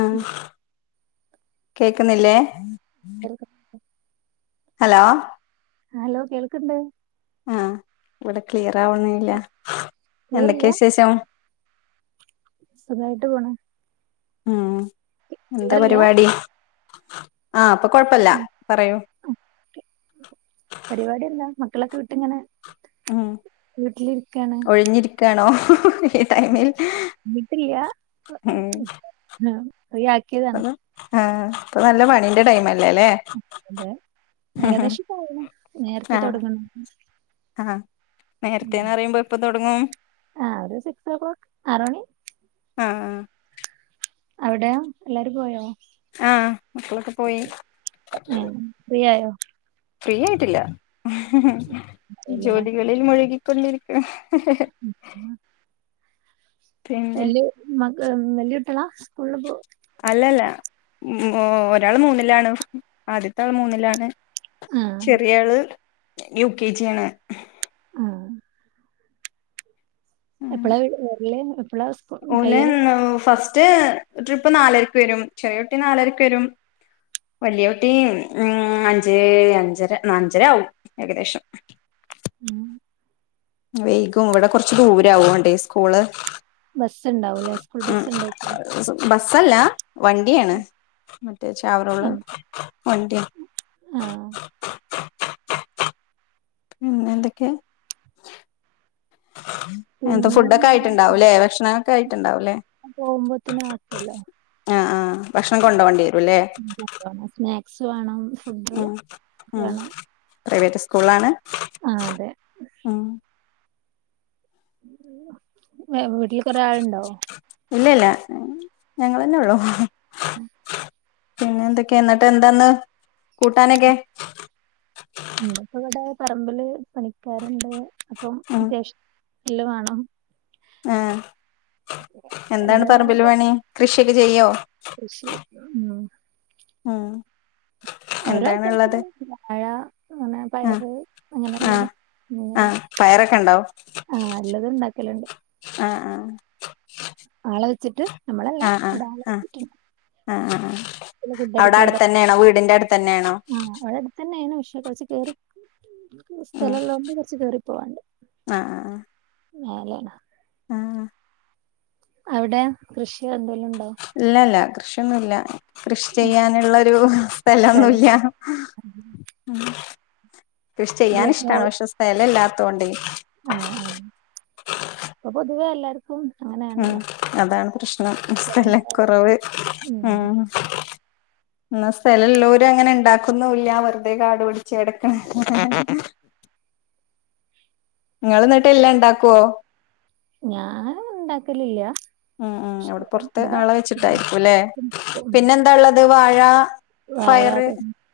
ആഹ് കേക്കുന്നില്ലേ കേക്ക hello hello കേൾക്ക്‌ണ്ട് ആഹ് ഇവിടെ ക്ലിയർ ആവണല്ല ക്ലിയറില്ല എന്തൊക്കെയാ വിശേഷം സുഖായിട്ട് പോണ ഉം എന്താ ക്ലിയറില്ല പരിപാടി ആഹ് അപ്പൊ കുഴപ്പല്ല പറയൂ പരിപാടി എന്ത മക്കളൊക്കെ വിട്ട്ങ്ങനെ ഉം ഒഴിഞ്ഞിരിക്കയാണോ ഈ ടൈമിൽ വിട്ടില്ലയ ഉം ഉം ഫ്രീ ആക്കിയതാണ് ആഹ് ഇപ്പൊ നല്ല പണീന്റെ ടൈമ അല്ലേല്ലേ ഏകാദേശം പോ നേരത്തെ തുടങ്ങണ ആഹ് നേരത്തെന്ന് പറയുമ്പോ ഇപ്പൊ തുടങ്ങും ആ ഒരു സിക്സ് ഓ ക്ലോക്ക് ആറ് മണി ആഹ് ആഹ് അവിടെ എല്ലാരും പോയോ ആഹ് മക്കളൊക്കെ പോയി ഫ്രീയയോ ഫ്രീ ആയിട്ടില്ല ഇല്ലല്ലേ ജോലികളിൽ മുഴുകി കൊല്ലിരുരിക്ക വല്യമ്മാക്ക് വല്യ കുട്ടികളാ സ്കൂളില് പോ അല്ലല്ല ഒരാൾ മൂന്നിലാണ് ആദ്യത്തെ ആൾ മൂന്നിലാണ് ആ ചെറിയയാള് യു കെ ജിണ് ആഹ് എപ്പളാ വീ വരൽ എപ്പളാ വീ ഓലെ ഫസ്റ്റ് ട്രിപ്പ് നാലരക്ക് വരും ചെറിയൊട്ടി നാലരക്ക് വരും വലിയ കുട്ടി അഞ്ച് അഞ്ചര നഞ്ചര ആകവും ഏകദേശം ഉം വൈകും ഇവിടെ കൊറച്ച് ദൂരവണ്ടേ സ്കൂള് ബസ് ഉണ്ടോ ഉം ബസ്സല്ല വണ്ടിയാണ് മറ്റേ ചാവറുള്ള ആ വണ്ടി ആഹ് [inaudible] ഉം എന്തൊക്കെയ ഉം എന്താ പിന്നെ ഫുഡൊക്കെ പിന്നെ ആയിട്ടുണ്ടാവൂല്ലേ ഭക്ഷണൊക്കെ ആയിട്ടുണ്ടാവൂലേ പോകുമ്പോത്തിന് ആക്കുവല്ലോ ആഹ് ആഹ് ഭക്ഷണം കൊണ്ടു പോകേണ്ടി വരും അല്ലേ സ്നാക്സ് വേണം ഫുഡ് ആഹ് അഹ് വേണം പ്രൈവറ്റ് സ്കൂളാണ് ആഹ് അതെ ഉം വീട്ടില് കൊറെ ആളുണ്ടാവോ ഇല്ല ല്ല ഞങ്ങെളെന്നെ ഉള്ളു പിന്നെ എന്തൊക്കെയാ എന്നിട്ട് എന്താന്ന് കൂട്ടാനൊക്കെ ഇന്നിപ്പോ ഇവിടെ പറമ്പില് പണിക്കാരുണ്ട് അപ്പം ഉം അത്യാവശ്യല് വേണം ആഹ് എന്താണ് എല്ലാ പറമ്പില് പണി കൃഷിയൊക്കെ ചെയ്യോ കൃഷി ഒന്നും ഉം ഓരോ അത്യാവശത്തിന് എന്താണുള്ളത് ഉള്ളത് വാഴ അങ്ങനെ ആഹ് പയറ് ആഹ് അങ്ങനെല്ലതും അങ്ങനെ ആഹ് പയറൊക്കെ ഉണ്ടാവോ ആഹ് എല്ലതും ഉണ്ടാക്കലുണ്ട് ആഹ് ആഹ് ആളെ വെച്ചിട്ട് നമ്മളല്ല ആഹ് ആഹ് അവിടെ ആളെ വെച്ചിട്ട് ആഹ് ആഹ് ഫുഡ് എടുക്ക അവിടെ അടുത്ത തന്നെയാണോ വീടിന്റെ അടുത്ത് തന്നെയാണോ പിന്നെ തിനെ വിഷയെ കുറിച്ച് കേറി ഉം സ്ഥലല്ലൊണ്ട് കുറച്ച് കയറി പോവാണ്ട് ആഹ് ആഹ് മേലാണ് ആഹ് അവിടെ കൃഷിയ എന്തെലും ഉണ്ടോ ഇല്ലല്ല കൃഷിയൊന്നുല്ല കൃഷി ചെയ്യാനുള്ളരു സ്ഥലം സ്ഥലൊന്നുല്ല കൃഷി ഇത് ചെയ്യാൻ കൊറച്ച് ഹോ ഇഷ്ടാണ് പക്ഷെ സ്ഥലല്ലാത്തൊണ്ടെ ആഹ് ആഹ് അപ്പൊ പൊതുവേ എല്ലാർ ക്കുംഅങ്ങനെ ഉം അതാണ് പ്രശ്നം സ്ഥല കൊറവ് ഉം എന്ന സ്ഥലം ഉള്ളൊരു അങ്ങനെ ഉണ്ടാക്കുന്നുല്ല വെറുതെ കാട് പിടിച്ചു കെടക്കാണ് ങ്ങള് എന്നിട്ട് എല്ലാം ഇണ്ടാക്കുവോ ഞാൻ ഇണ്ടാക്കലില്ല ഉം ഉ അവിടെ പൊറത്ത് ഇവിടെ ആളെ നനച്ചും വെച്ചിട്ടായിരിക്കും അല്ലേ ഉം പിന്നെന്താ ഉള്ളത് വാഴ വാഴ പയറ്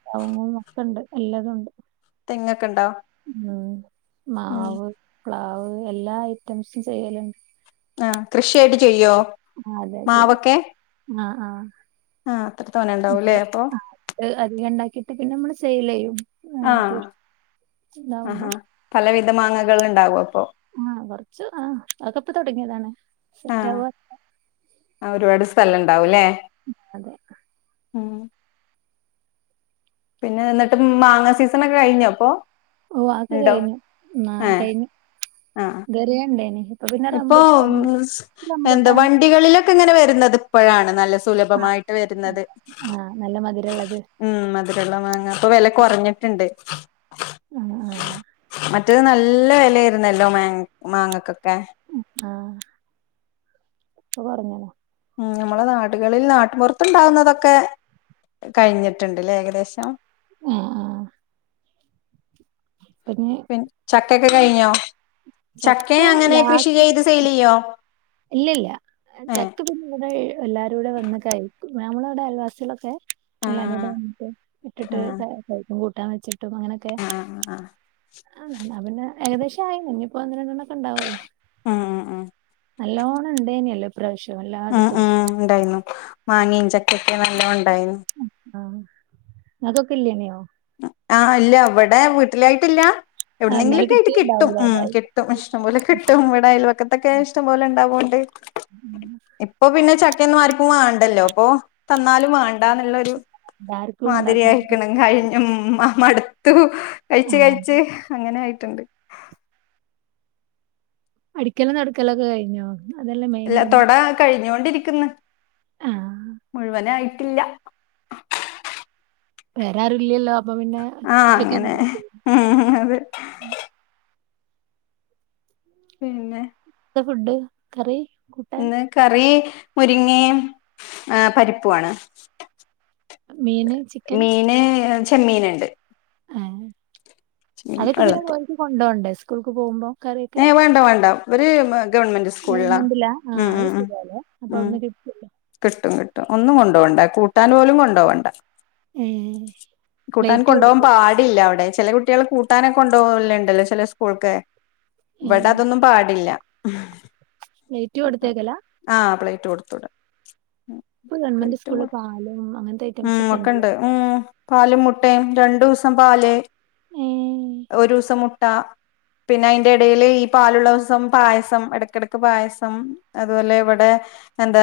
കവുങ്ങും ഒക്കെ ഇണ്ട് എല്ലാതുണ്ട് തെങ്ങൊക്കെ ഇണ്ടോ ഉം ഉം മാവ് പ്ലാവ് എല്ലാ ഐറ്റംസും ചെയ്യലുണ്ട് ആഹ് കൃഷിയായിട്ട് ചെയ്യോ അതെ മാവൊക്കെ ചെയ്യും ആഹ് ആഹ് ആഹ് അത്ര തോനെ ഉണ്ടാവൂല്ലേ അതെ അപ്പൊ ആഹ് അധികം ഉണ്ടാക്കിട്ട് പിന്നെ നമ്മള് സെയിൽ ചെയ്യും ആ ആഹ് തെ ഇണ്ടാവുമ്പോ ആഹാ പലവിധ മാങ്ങകൾ ഇണ്ടാവും അപ്പൊ ആഹ് കൊറച്ചു ആ അഹ് ഒക്കെ ഇപ്പ തുടങ്ങിയതാണ് സെറ്റ് ആവ്വോ ആ ഒരുപാട് സ്ഥലം ഇണ്ടാവും ലേ മ് അതെ പിന്നെ ഇന്നട്ട് മ് മാങ്ങ സീസണൊക്കെ കഴിഞ്ഞോ പ്പോ ഓ അഹ് ഒക്കെ കയിഞ്ഞു നാ ഏഹ് കയിഞ്ഞു ആഹ് ഇതുവരെ ഇണ്ടായിനി ഇപ്പൊ [unintelligible] എന്താ റംബുട്ടാന് വണ്ടികളിലൊക്കെ ഇങ്ങനെ വരുന്നത് ഇപ്പോഴാണ് നല്ല സുലഭമായിട്ട് വരുന്നത് ആഹ് നല്ല മധുരള്ളത് ഉം മധുരള്ള മാങ്ങ ഇപ്പൊ വെല കൊറഞ്ഞിട്ടുണ്ട് ആഹ് ആഹ് മറ്റത് നല്ല വെലയായിരുന്നല്ലോ മാ മാങ്ങക്കൊക്കെ ആഹ് ഇപ്പൊ കൊറ്ഞ്ഞിണ് ഉം നമ്മളെ നാടുകളിൽ നാട്ടുപുറത്തുണ്ടാവുന്നതൊക്കെ കഴിഞ്ഞിട്ടുണ്ട് ലേ ഏകദേശം ഏഹ് ആഹ് പിന്നെ പിൻ ചക്കയൊക്കെ കയിഞ്ഞോ ചക്ക ചക്കെ അങ്ങനെ കൃഷി ലാസ്റ്റ് ചെയ്ത് സെയില് ചെയ്യോ ഇല്ലല്ല ഏഹ് ചക്ക പ്പം വടെ എല്ലാരൂടെ വന്ന് കയിക്കും നമ്മളിവിടെ അയൽവാസികളൊക്കെ എല്ലാരൂടെ ആഹ് വന്നിട്ട് ഇട്ടിട്ട് ആഹ് ക കഴിക്കും കൂട്ടാൻ വെച്ചിട്ടും അങ്ങനെയൊക്കെ ആഹ് ആഹ് ആഹ് അങ്ങനെ ഇന്നാ പിന്നെ ഏകദേശം ആയി ഇനിയിപ്പോ ഒന്ന് രണ്ടെണ്ണക്കെ ഉണ്ടാവുള്ളു ആഹ് ആഹ് നല്ലോണ്ണം ഇണ്ടേനിയല്ലോ ഇപ്രാവിശ്യം നല്ല ആഹ് ആഹ് ഉണ്ടായിന്നു മാങ്ങി ചക്കയൊക്കെ നല്ലോ ഉണ്ടായിന്നു ആഹ് ഇങ്ങക്കൊക്കെ ഇല്ലേ നോ ആഹ് ഇല്ല ഇവിടെ വീട്ടിലായിട്ടില്ല ആഹ് എവിടുന്നെങ്കിലും ഇന്നാല് ക്കെ ആയിട്ട് കിട്ടും കിട്ടിണ്ടാവൂലേ ഉം അതായിരിക്കും കിട്ടും ഇഷ്ടംപോലെ കിട്ടും ഇവിട അയൽ വക്കത്തൊക്കെ ഇഷ്ടംപോലെ ഇണ്ടാവോണ്ട് ഇപ്പൊ പിന്നെ ചക്കയൊന്നും ആര്ക്കും വാണ്ടല്ലോ പ്പൊ തന്നാലും വാ ണ്ടാന്ന്ള്ളരു എല്ലാർക്കും ഉണ്ടാക്കാൻ മാതിരിയായിക്ക്ണ് കഴിഞ്ഞു ആ മടുത്തു കഴിച്ച് ആഹ് കഴിച്ച് അങ്ങനെ ആയിട്ടുണ്ട് അടിക്കലും തൊടക്കലൊക്കെ കയിഞ്ഞോ ഇല്ല തൊട കഴിഞ്ഞോണ്ടിരിക്കുന്നു ആഹ് മുഴുവനായിട്ടില്ല വേറെ ആരു ഇല്ലല്ലോ അപ്പൊ പിന്നെ ആഹ് അങ്ങനെ ഒറ്റക്കെന്നെല്ലേ ഉം അതെ പിന്നെ ത്താ ഫുഡ് കറി കൂട്ടാൻ ഇന്ന് കറി മുരിങ്ങേയും ആഹ് പരിപ്പു ആണ് മീന് ചിക്കൻ മീന് ചെമ്മീന്ണ്ട് ഏഹ് ചെമ്മീൻ അതൊക്കെ പിന്നെ വെള്ളത്തി ഓൽക്ക് കൊണ്ടോണ്ടേ സ്കൂൾക്ക് പോകുമ്പം കറിയൊക്കെ ഏ വേണ്ട വേണ്ട ഇവര് ഗവൺമെന്റ് സ്കൂളിലാ ഗവൺമെന്റ്ലാ ആഹ് ഉം ഉം അഹ് ഉം ശരിയാല്ലേ അപ്പൊ ഉം അവിട്ന്ന് കി ട്ടുല്ലേ കിട്ടും കിട്ടും ഒന്നും കൊണ്ടോണ്ട കൂട്ടാൻ പോലും കൊണ്ടോ വണ്ട ഏഹ് കൂട്ടാൻ പ്ലേറ്റ് കൊണ്ടോവാൻ കൊടുത്തേക്ക പാടില്ല അവിടെ ചെല കു ട്ടിയേൾ കൂട്ടാനൊക്കെ കൊണ്ടോവല്ണ്ടല്ലോ ചെല സ്കൂൾക്ക് വടെ ഏഹ് അതൊന്നും പാടില്ല പ്ലേറ്റ് കൊടുത്തേക്കലാ ആഹ് പ്ലേറ്റ് കൊടുത്ത് വിടാ പ്പൊ ഗവൺമെന്റ് സ്കൂൾല് പാലും അങ്ങൻത്തെ ഉം ഒക്കെണ്ട് ഉം പാലും മുട്ടയും രണ്ടുസം പാല്. ഒരുസം മുട്ട. പിന്നയ്ന്റെടേല് ഈ പാലുള്ളസം പായസം എടക്കെടക്ക് പായസം. അതുപോലെ ഇവടെ എന്താ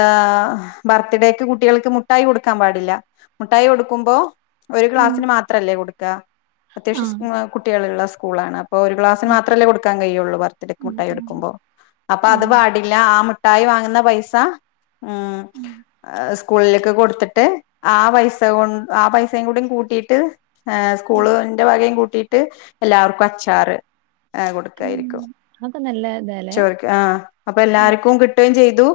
ബർത്ത്ഡേക്ക് കുട്ടികൾക്ക് മുട്ടായി കൊടുക്കാൻ പാടില്ല. മുട്ടായി കൊടുക്കുമ്പോ ഒരു ഉം. ക്ലാസിന് മാത്രല്ലേ കൊടുക്കാ ആ. അത്യാവശ്യം സ്‌ കുട്ടിള്ള്ള്ള സ്കൂളാണ്. ഇപ്പൊരു ഗ്ലാസ് ഉം. മാത്രല്ലേ കൊടുക്കാൻ കഴിയുള്ളൂ ബർത്ത്ഡക്ക് ഉം. മുട്ടായി ഉം. കൊടുക്കുമ്പോ അപ്പ ആ. അത് പാടില്ല ആ മു ട്ടായി വാങ്ങുന്ന പൈസ ഉം സ്കൂളിലേക്ക് കൊട്ത്തിട്ട്. ആ പൈസ കൊ ആ പൈസയും കൂടെ കൂട്ടിട്ട് ഏഹ് ഉം. സ്കൂള്ന്റെ വകം കൂട്ടി. ട്ട് എല്ലാവർക്കും അച്ചാറ് ഏ ഉം. കൊടുക്കായിരിക്കും. അതൊക്കെ നല്ല ത ചോർക്ക് ആഹ് അപ്പൊല്ലാർക്കും കിട്ടുകേം ചെയ്തു.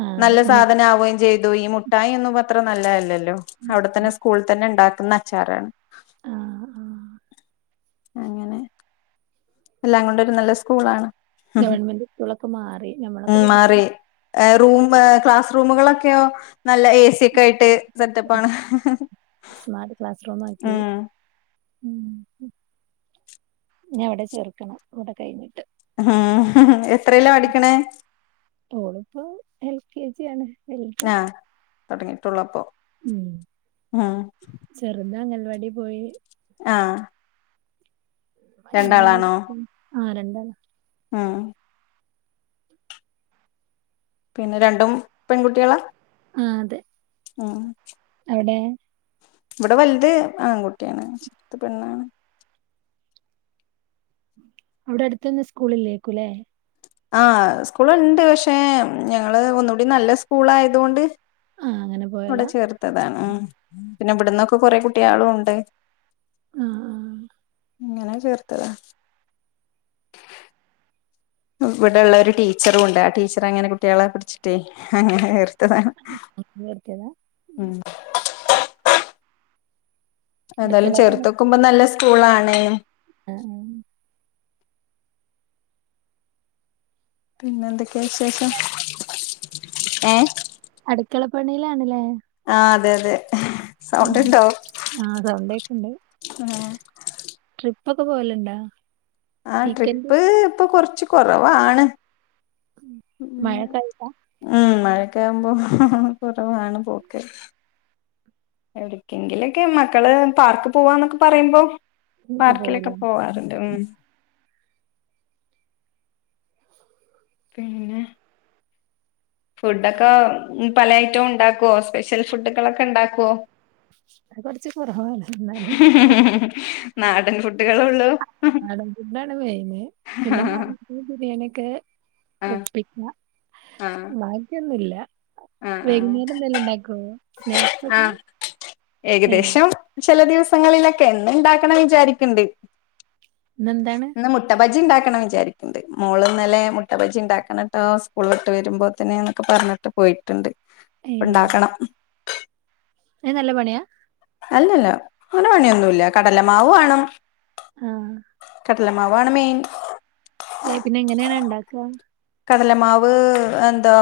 ആ അതെ. നല്ല നമ്മിട്ട് സാധനാവുകയും ചെയ് ലു ഈ മുട്ടായി ഒന്നുപ്പത്ര നല്ലല്ലല്ലോ അവിടെത്തന്നെ അതെ. സ്കൂള് തന്നെ ഇണ്ടാക്കുന്ന അച്ചാറാ. ആ ആ. അങ്ങനെ. എല്ലാം കൊണ്ടൊരു നല്ല സ്കൂളാണ്. ഗവൺമെന്റ് സ്കൂളൊക്കെ മാറി ഞമ്മളൊക്കെ പഠിച്ചു. ഏഹ് റൂം ക്ലാസ് റൂമുകളൊക്കെയോ നല്ല എ സി യൊക്കായിട്ട് സെറ്റപ്പാണ്. സ്മാർട്ട് ക്ലാസ് റൂം ആക്കി. ഉം ഉം ഉം ഞ്ഞവിടെ ചേർക്കണം ഇവടെ കഴിഞ്ഞിട്ട്. എത്രേലാ പഠിക്കണേ. ഓള്പ്പോ എൽ കെ ജി ആണ്. വലുത്. ആഹ് തൊടങ്ങിട്ടൊള്ളപ്പൊ ഉം. ഉം. ചെറുത് അംഗൽവാടി പോയി. ആഹ്. ങ്ങനെ ങ്ങനെ ഇരിക്ക്ണ് ആഹ് രണ്ടാളും. ആഹ്. പിന്നെ രണ്ടും പെൺകുട്ട്യാളാ. ആഹ് അതെ. ഉം. എവ്‌ടെ. ഇവടെ വൽത് ആൺകുട്ട്യാണ് ചെർത് പെണ്ണാണ്. അവ്ടെ അട്ത്തൊന്നും സ്കൂളില്ലേക്കുലേ. ആഹ് സ്കൂള്ണ്ട് പക്ഷെ ഞങ്ങള് ഒന്നുകൂടി നല്ല സ്കൂളായത്കൊണ്ട്. ആ അങ്ങനെ വ്ടെ പോയലാ. ചേർത്തതാണ് ഉം പിന്നെ ഇബട്ന്നൊക്കെ കൊറെ കുട്ട്യാളുംണ്ട്. ആഹ് ആഹ് ആഹ്. ങ്ങനെ ചേർത്തതാ. ഇവടെള്ളരു ടീച്ചറുണ്ട് ആ ടീച്ചറങ്ങനെ കുട്ട്യളെ പഠിച്ചിട്ടേ അങ്ങനെ ചേർത്തതാണ്. [unintelligible] ചേർത്ത്യത. ഉം. എതയലും അടുക്കളയിലാണ് ചെർത്തൊക്കുമ്പ നല്ല സ്കൂളാണെനും. അ ഉം. പിന്നെന്തൊക്കെ വിശേഷം ഏഹ്. അട്ക്കളപ്പണിയിലാണ്ലേ. ആഹ് അതെ അതെ സൗണ്ട് ഉണ്ടോ ആ സൗണ്ട് ഉം- ട്രിപ്പൊക്കെ പോവല്ണ്ടോ? ആ ട്രിപ്പ് ഇപ്പൊ കുറച്ച് കൊറവാണ്. മഴക്കാലത്താ ഉം മഴക്കെ ആകുമ്പോ കൊറവാണ് പോക്ക് എവിടക്കെങ്കിലൊക്കെ മക്കള് പാർക്ക് പോവാന്നൊക്കെ പറയുമ്പോ ഒക്കെ പാർക്കിലൊക്കെ പോവൂലേ പോവാറുണ്ട് ഉം [inaudible] പിന്നെ ഫുഡൊക്കെ പല ഐറ്റവും ഉണ്ടാക്കുവോ സ്പെഷ്യൽ ഫുഡുകളൊക്കെ ഉണ്ടാക്കുവോ? അത് കൊറച്ച് കൊറവാണ് എന്നാലും നാടൻ ഫുഡ്‌കളേ ഉള്ളൂ നാടൻ ഫുഡാണ് മെയിന്, പിന്നെ ആഹ് മന്തി ബിരിയാണി ഒക്കെ പിഗ്മ- ആഹ് ബാക്കിയൊന്നുല്ല, ആഹ് ആഹ് വൈകുന്നേരം എന്തേലും ഉണ്ടാക്കോ സ്നാക്ക്സൊക്കെ? ആഹ് ഏകദേശം ചെല ദിവസങ്ങളിലൊക്കെ എന്നും ഉണ്ടാക്കണം വിചാരിക്കണ്ട്. ഇന്നെന്താണ്? ഇന്ന് മുട്ടബജി ഉണ്ടാക്കണം വിചാരിക്കുന്നുണ്ട്, മോള്ന്നലെ മുട്ടബജി ഉണ്ടാക്കണം കേട്ടോ സ്കൂളിവിട്ട് വരുമ്പോൾ തന്നെ എന്നൊക്കെ പറഞ്ഞിട്ട് പോയിട്ടുണ്ട് ഉണ്ടാക്കണം. അയ്ന് നല്ല പണിയാ? അല്ലല്ല അങ്ങനെ പണിയൊന്നുല്ല കടല മാവ് വേണം ആഹ് കടല മാവാണ് മെയിൻ എ പിന്നെ എങ്ങനെയണ് ഒണ്ടാക്യാ? കടലമാവ് എന്താ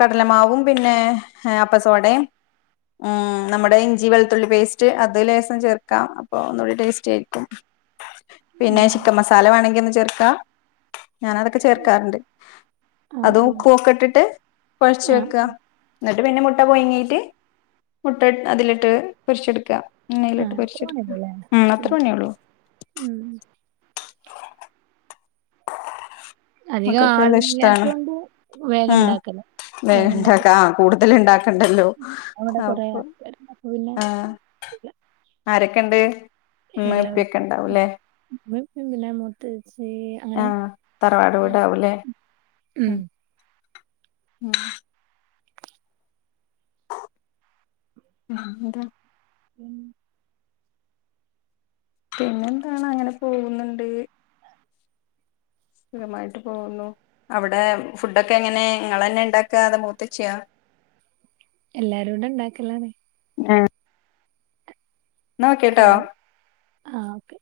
കടലമാവും പിന്നെ അപ്പസോടയും ഉം നമ്മുടെ ഇഞ്ചി വെളുത്തുള്ളി പേസ്റ്റ് അത് ലേസം ചേർക്കാം അപ്പൊ ഒന്നുകൂടി ടേസ്റ്റ് ആയിരിക്കും. ആ പിന്നെ ചിക്കൻ മസാല വേണെങ്കി ഒന്ന് ചേർക്കാ ഞാനതൊക്കെ ചേർക്കാറുണ്ട്. ആ അതും ഉപ്പ് ഒക്കെ ഇട്ടിട്ട് കൊഴച്ച് ആ ആ വെക്കുക. എന്നിട്ട് പിന്നെ മുട്ട പൊയങ്ങിയിട്ട് മുട്ട അതിലിട്ട് പൊരിച്ചെടുക്കുക. ആ എണ്ണയിലിട്ട് അത്ര പൊരിചെടുക്കാ പണിയൊള്ളൂല്ലേ ഉം അത്ര പണിയേള്ളൂ. ഉം അധികം മക്കൊക്കെല്ലാം ഇഷ്ടാണ് ആളില്ലാത്തോണ്ട് വേഗം ഉം ഉണ്ടാക്കല വേഗം ഉണ്ടാക്കി ഉണ്ടാക്ക ആ കൂടുതൽ ഇണ്ടാക്ക ണ്ടല്ലോ അവിടെ കൊറേ അപ്പൊ ആൾക്കാരുണ്ട് അപ്പൊ പിന്നെ ആഹ് ആരൊക്കെണ്ട് ഉമ്മെ പ്പയൊക്കെ ഉണ്ടാവും അല്ലേ? ഉമ്മ ഉപ്പേം, പിന്നെ മൂത്തേച്ചി അങ്ങനെ ആഹ് തറവാട് വീടാവൂലേ ഉം ഉം ഉം എന്താ ഉം പിന്നെ എന്താണ് അങ്ങനെ പോകുന്നുണ്ട്. സുഖമായിട്ട് പോകുന്നു അവിടെ ഫുഡൊക്കെ എങ്ങനെ ഇങ്ങളന്നെ ഉണ്ടാക്ക അതോ മൂത്തചിയോ? എല്ലാരൂടെ ഉണ്ടാക്കലാണ്. ആഹ് എന്നാവെക്കാട്ടോ ആഹ് ഓക്കെ